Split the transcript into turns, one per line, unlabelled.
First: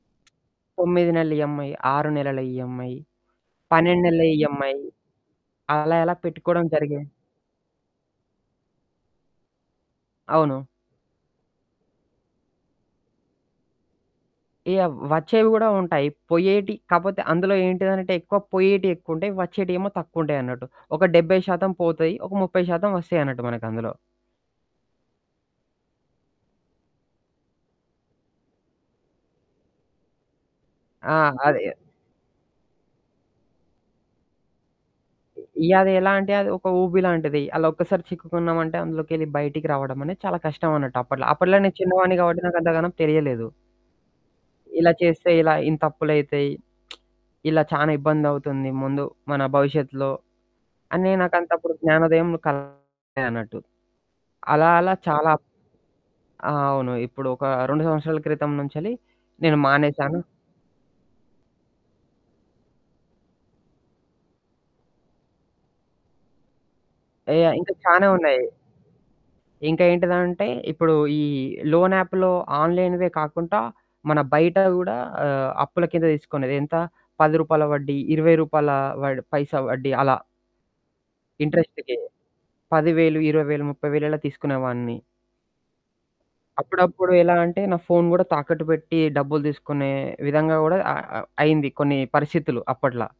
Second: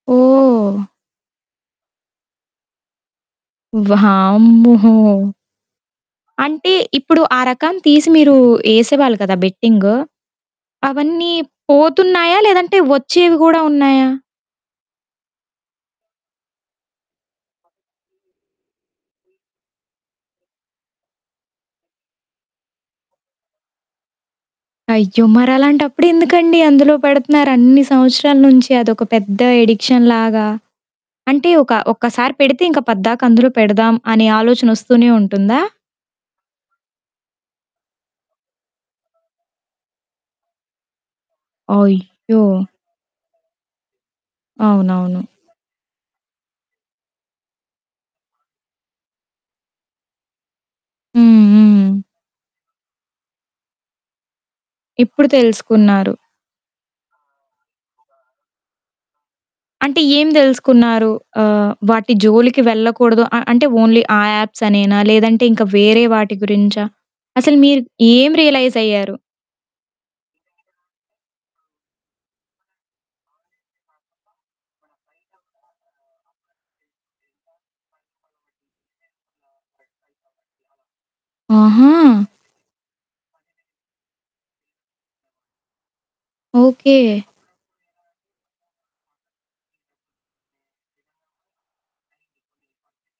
ఓహ్!
9 నెలలు ఈఎంఐ, 6 నెలలు ఈఎంఐ, 12 నెలల ఈఎంఐ
వామ్మో!
అలా ఇలా పెట్టుకోవడం
అంటే
జరిగింది.
ఇప్పుడు ఆ రకం తీసి మీరు ఏసేవాళ్ళు కదా! బెట్టింగు?
అవును.
అవన్నీ పోతున్నాయా? లేదంటే వచ్చేవి గూడా ఉన్నాయా?
యాహ్! వచ్చేవి కూడా ఉంటాయి. పొయ్యేటి కాపోతే అందులో ఏంటిదనంటే ఎక్కువ పొయ్యేటియెక్కువంటాయి, వచ్చేటియేమో తక్కువుంటాయన్నట్టు. ఒక 70% పోతాయి, ఒక 30% వస్తాయిన్నట్టు మనకందులో.
అయ్యో! మరలాంటప్పుడెందుకండి? అందులో పెడుతున్నారు అన్ని సంవత్సరాల నుంచి అదొక పెద్ద ఎడిక్షన్‌లాగా?
ఆ!
అంటే
అది.
ఒక ఒక్కసారి పెడితే ఇంక పద్దాక అందులో పెడదాం అనే ఆలోచనొస్తూనే
ఇ
ఉంటుందా?
ఇగ అది ఎలా అంటే అది ఒక ఊబి లాంటిది. అలా ఒక్కసారి చిక్కుకున్నామంటే, అందులోకెళ్ళి బయటికి రావడమనేది చాలా కష్టం అన్నట్టు అప్పట్లో. అప్పట్లో నేను చిన్నవాడిని
అయ్యో!
కాబట్టి నాకు అంతగానం తెలియలేదు. ఇలా
అవునవును.
చేస్తే ఇలా ఇంతప్పులైతాయి. ఇలా చానా ఇబ్బందవుతుంది ముందు మన భవిష్యత్తులో అనే
హ్మ్.
నాకంతప్పుడు
హ్మ్.
జ్ఞానోదయం కలగలే అన్నట్టు. అలా అలా
ఇప్పుడు
చాలా
తెలుసుకున్నారు.
ఆ! అవును. ఇప్పుడు ఒక 2 సంవత్సరాల క్రితం నుంచలి నేను
అంటే
మానేశాను.
ఏం తెలుసుకున్నారు? ఆహ్, వాటి జోలికి వెళ్ళకూడదు, అ అంటే ఓన్లీ ఆ యాప్స్ అనేనా? లేదంటే ఇంక వేరే వాటి గురించా?
ఏయా
అసలు
ఇంకా
మీరు
చానా
ఏం
ఉన్నాయి.
రియలైజ్ అయ్యారు?
ఇంక ఏంటిదంటే ఇప్పుడు ఈ లోన్ యాప్‌లో ఆన్‌లైన్‌వే కాకుండా, మన బయట గూడా ఆహ్, అప్పుల కింద తీసుకునేది. ఎంత రూ. 10 వడ్డీ, రూ. 20 వడ్ పైసా వడ్డీ అలా.
ఆహా!
ఇంట్రెస్ట్‌కి. 10,000, 20,000, 30,000 అలా తీసుకునేవాడిని.
ఓకే.
అప్పుడప్పుడు ఎలా అంటే నా ఫోను కూడా తాకట్టు పెట్టి డబ్బులు తీసుకునే విధంగా కూడా అ అ అయ్యింది కొన్ని పరిస్థితులు అప్పట్లా.